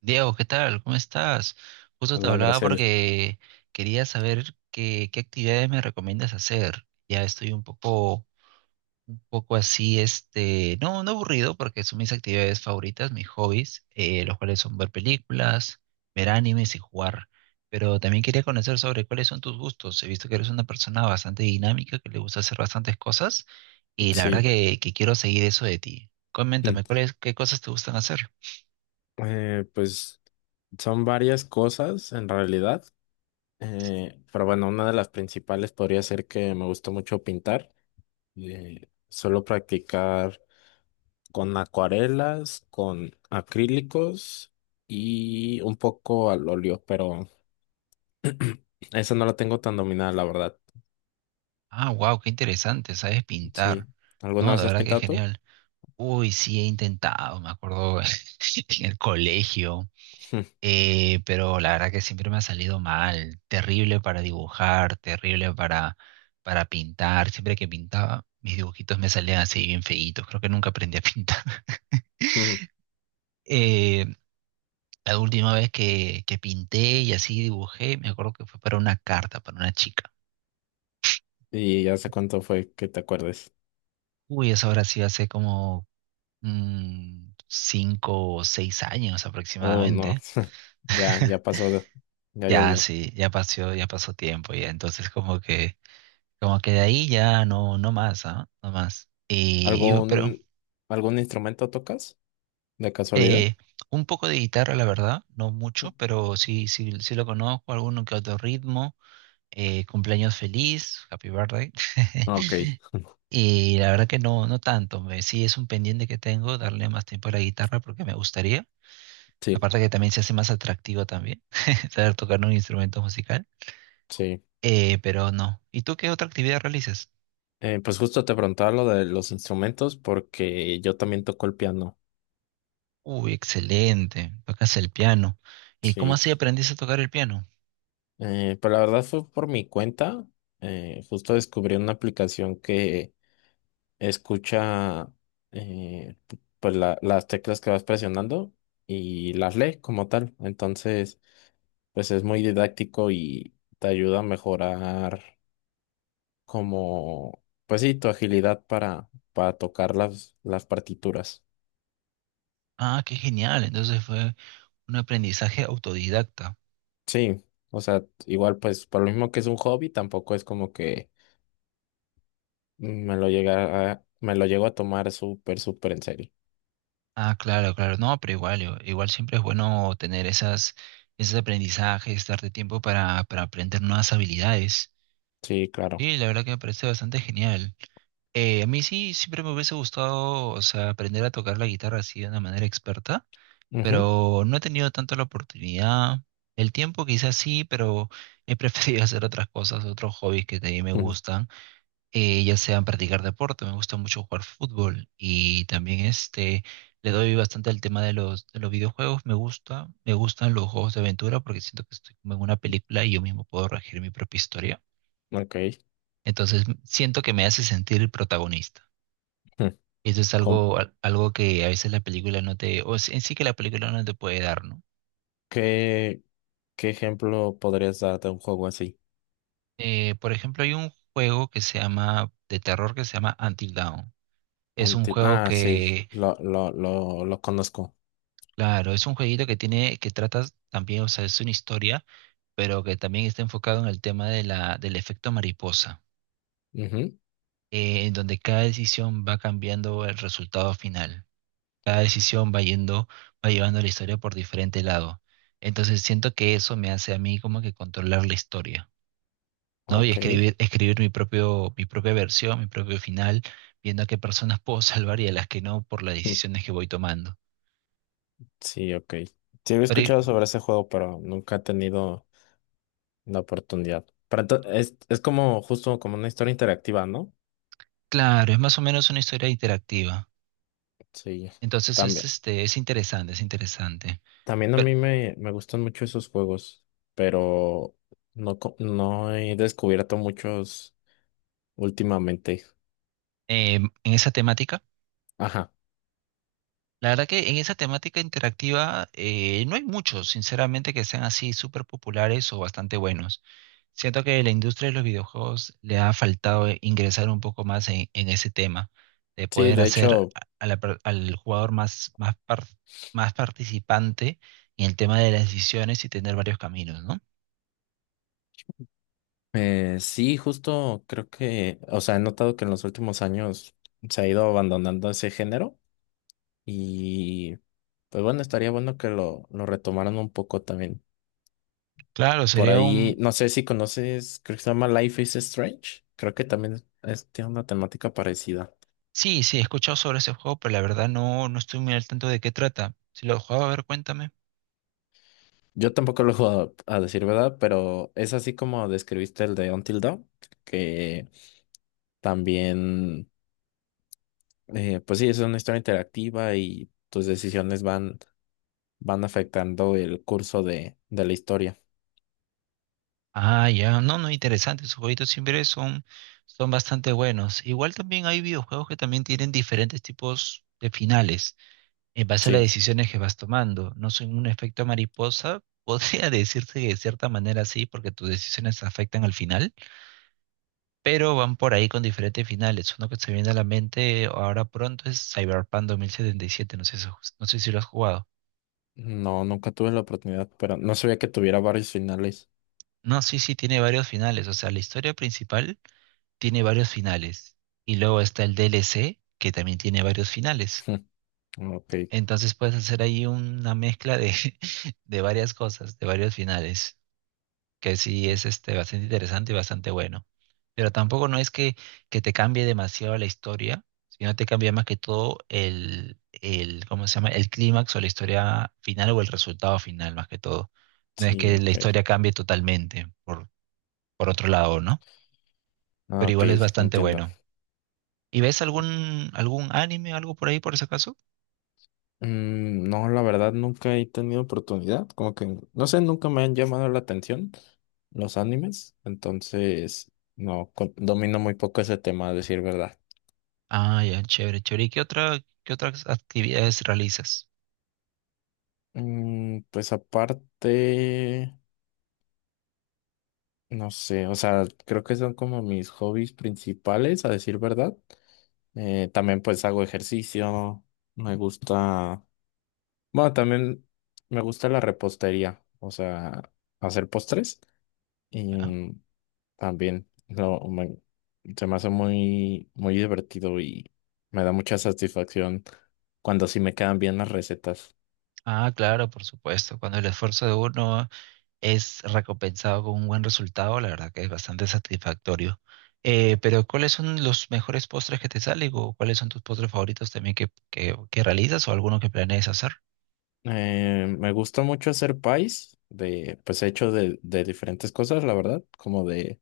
Diego, ¿qué tal? ¿Cómo estás? Justo te Hola, hablaba Graciel. porque quería saber qué actividades me recomiendas hacer. Ya estoy un poco así, no, no aburrido porque son mis actividades favoritas, mis hobbies, los cuales son ver películas, ver animes y jugar. Pero también quería conocer sobre cuáles son tus gustos. He visto que eres una persona bastante dinámica, que le gusta hacer bastantes cosas y la verdad Sí. que quiero seguir eso de ti. Mm. Coméntame, ¿cuáles, qué cosas te gustan hacer? Pues son varias cosas en realidad, pero bueno, una de las principales podría ser que me gusta mucho pintar. Suelo practicar con acuarelas, con acrílicos y un poco al óleo, pero esa no la tengo tan dominada, la verdad. Ah, wow, qué interesante, sabes pintar. Sí. ¿Alguna No, de vez has verdad que pintado tú? genial. Uy, sí, he intentado, me acuerdo en el colegio, pero la verdad que siempre me ha salido mal. Terrible para dibujar, para pintar. Siempre que pintaba, mis dibujitos me salían así bien feitos. Creo que nunca aprendí a pintar. Eh, la última vez que pinté y así dibujé, me acuerdo que fue para una carta, para una chica. ¿Y hace cuánto fue que te acuerdes? Uy, eso ahora sí hace como cinco o seis años. Sí, Oh, no. aproximadamente. Ya, ya pasó, ya Ya llovió. sí, ya pasó tiempo ya. Entonces como que de ahí ya no, no más, ¿ah? No más. Pero ¿Algún, algún instrumento tocas de casualidad? eh, un poco de guitarra, la verdad, no mucho, pero sí lo conozco, alguno que otro ritmo, cumpleaños feliz, happy birthday. Ok, Y la verdad que no, no tanto. Me, sí es un pendiente que tengo, darle más tiempo a la guitarra porque me gustaría. sí, Aparte que también se hace más atractivo también saber tocar un instrumento musical. sí. Pero no. ¿Y tú qué otra actividad realizas? Pues justo te preguntaba lo de los instrumentos porque yo también toco el piano, Uy, excelente. Tocas el piano. ¿Y cómo sí. así aprendiste a tocar el piano? Pero la verdad fue por mi cuenta. Justo descubrí una aplicación que escucha, eh, pues las teclas que vas presionando y las lee como tal. Entonces pues es muy didáctico y te ayuda a mejorar como, pues sí, tu agilidad para tocar las partituras. Ah, qué genial. Entonces fue un aprendizaje autodidacta. Sí, o sea, igual pues por lo mismo que es un hobby, tampoco es como que me lo llego a tomar súper, súper en serio. Ah, claro, claro. No, pero igual, igual siempre es bueno tener esas, esos aprendizajes, darte tiempo para aprender nuevas habilidades. Sí, claro. Y la verdad que me parece bastante genial. A mí sí, siempre me hubiese gustado, o sea, aprender a tocar la guitarra así de una manera experta, Ujú, pero no he tenido tanto la oportunidad. El tiempo quizás sí, pero he preferido hacer otras cosas, otros hobbies que también me ujú. gustan, ya sean practicar deporte, me gusta mucho jugar fútbol y también le doy bastante al tema de de los videojuegos, me gustan los juegos de aventura porque siento que estoy como en una película y yo mismo puedo regir mi propia historia, Ok. entonces siento que me hace sentir el protagonista. Ujú. Eso es ¿Cómo- algo que a veces la película no te, en sí que la película no te puede dar, ¿no? qué, qué ejemplo podrías dar de un juego así? Por ejemplo, hay un juego que se llama, de terror que se llama Until Dawn. Es un juego Ah, sí, que, lo conozco. claro, es un jueguito que tiene, que trata también, o sea, es una historia, pero que también está enfocado en el tema de la, del efecto mariposa, Ujú, en donde cada decisión va cambiando el resultado final. Cada decisión va yendo, va llevando la historia por diferente lado. Entonces siento que eso me hace a mí como que controlar la historia. ¿No? Y ok. escribir, escribir mi propia versión, mi propio final, viendo a qué personas puedo salvar y a las que no por las decisiones que voy tomando. Sí, ok. Sí, había Pero y- escuchado sobre ese juego, pero nunca he tenido la oportunidad. Pero es como justo como una historia interactiva, ¿no? claro, es más o menos una historia interactiva. Sí, Entonces es, también. este, es interesante, es interesante. También a Pero, mí me gustan mucho esos juegos, pero no, no he descubierto muchos últimamente. En esa temática. Ajá. La verdad que en esa temática interactiva no hay muchos, sinceramente, que sean así súper populares o bastante buenos. Siento que la industria de los videojuegos le ha faltado ingresar un poco más en ese tema, de Sí, poder de hacer hecho, a la al jugador más, más participante en el tema de las decisiones y tener varios caminos, ¿no? Sí, justo creo que, o sea, he notado que en los últimos años se ha ido abandonando ese género. Y pues bueno, estaría bueno que lo retomaran un poco también. Claro, Por sería ahí, un... no sé si conoces, creo que se llama Life is Strange. Creo que también tiene una temática parecida. Sí, sí, he escuchado sobre ese juego, pero la verdad no, no estoy muy al tanto de qué trata. Si lo he jugado, a ver, cuéntame. Yo tampoco lo he jugado, a decir verdad, pero es así como describiste el de Until Dawn, que también, pues sí, es una historia interactiva y tus decisiones van, van afectando el curso de la historia. Ah, ya, no, no, interesante, sus jueguitos siempre son, son bastante buenos. Igual también hay videojuegos que también tienen diferentes tipos de finales en base a las Sí, decisiones que vas tomando. No son un efecto mariposa, podría decirse que de cierta manera sí, porque tus decisiones afectan al final, pero van por ahí con diferentes finales. Uno que se viene a la mente ahora pronto es Cyberpunk 2077, no sé si lo has jugado. no, nunca tuve la oportunidad, pero no sabía que tuviera varios finales. No, sí, sí, tiene varios finales, o sea, la historia principal tiene varios finales. Y luego está el DLC, que también tiene varios finales. Ok, Entonces puedes hacer ahí una mezcla de, de varias cosas, de varios finales, que sí es este, bastante interesante y bastante bueno. Pero tampoco no es que te cambie demasiado la historia, sino te cambia más que todo ¿cómo se llama? El clímax o la historia final o el resultado final, más que todo. No es sí, que la ok. historia cambie totalmente, por otro lado, ¿no? Ah, Pero ok, igual es bastante entiendo. bueno. ¿Y ves algún anime, algo por ahí, por ese caso? Mm, no, la verdad nunca he tenido oportunidad, como que, no sé, nunca me han llamado la atención los animes, entonces, no, domino muy poco ese tema, a decir verdad. Ah, ya, chévere, chévere. ¿Y qué otras actividades realizas? Mm, pues aparte, no sé, o sea, creo que son como mis hobbies principales, a decir verdad. También pues hago ejercicio, me gusta. Bueno, también me gusta la repostería, o sea, hacer postres ¿Ya? y también lo me- se me hace muy, muy divertido y me da mucha satisfacción cuando sí me quedan bien las recetas. Ah, claro, por supuesto. Cuando el esfuerzo de uno es recompensado con un buen resultado, la verdad que es bastante satisfactorio. Pero ¿cuáles son los mejores postres que te salen o cuáles son tus postres favoritos también que realizas o alguno que planees hacer? Me gusta mucho hacer pies de, pues hecho de diferentes cosas, la verdad, como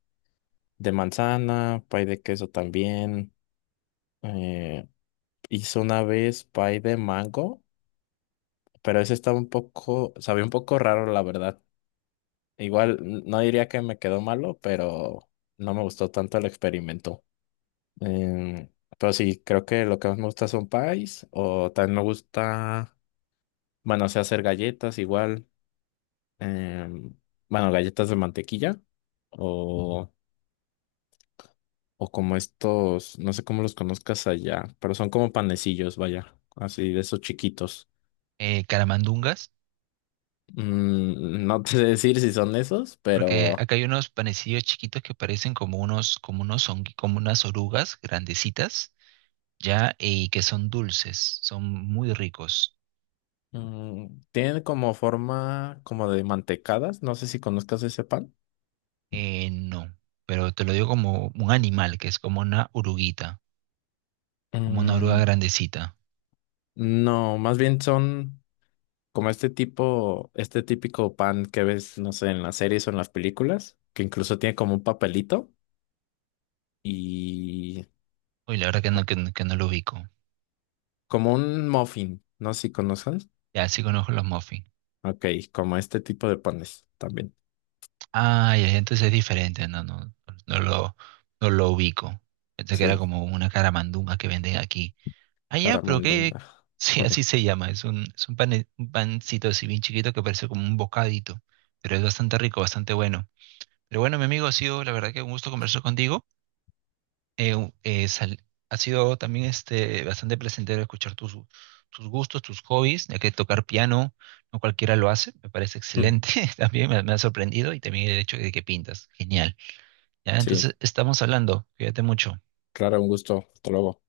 de manzana, pie de queso también. Eh, Hice una vez pie de mango, pero ese estaba un poco, sabía un poco raro, la verdad. Igual no diría que me quedó malo, pero no me gustó tanto el experimento. Em, pero sí, creo que lo que más me gusta son pies, o también me gusta, bueno, sé hacer galletas igual, em, bueno, galletas de mantequilla, o, o como estos, no sé cómo los conozcas allá, pero son como panecillos, vaya, así de esos chiquitos. Caramandungas, Mm, no te sé decir si son esos, porque pero… acá hay unos panecillos chiquitos que parecen como unos, como unas orugas grandecitas, ¿ya? Y que son dulces, son muy ricos. Mm, tiene como forma como de mantecadas, no sé si conozcas ese pan. No, pero te lo digo como un animal, que es como una oruguita, como una oruga Mm, grandecita. no, más bien son como este tipo, este típico pan que ves, no sé, en las series o en las películas, que incluso tiene como un papelito y Uy, la verdad que no, no que no lo ubico. como un muffin, no sé si conozcas. Ya, sí conozco los muffins. Ok, como este tipo de panes también. Ah, ya, entonces es diferente, no, no, no lo, no lo ubico. Pensé que era Sí, como una caramandunga que venden aquí. Ah, ya, pero caramandonga. qué, sí, así se llama, es un un pancito así bien chiquito que parece como un bocadito, pero es bastante rico, bastante bueno. Pero bueno, mi amigo, ha sido la verdad que un gusto conversar contigo. Eh, un- eh, sal- Ha sido también bastante placentero escuchar tus, tus gustos, tus hobbies, ya que tocar piano no cualquiera lo hace, me parece excelente. También me ha sorprendido y también el hecho de que pintas. Genial. Ya, Sí, entonces estamos hablando. Cuídate mucho. claro, un gusto. Hasta luego.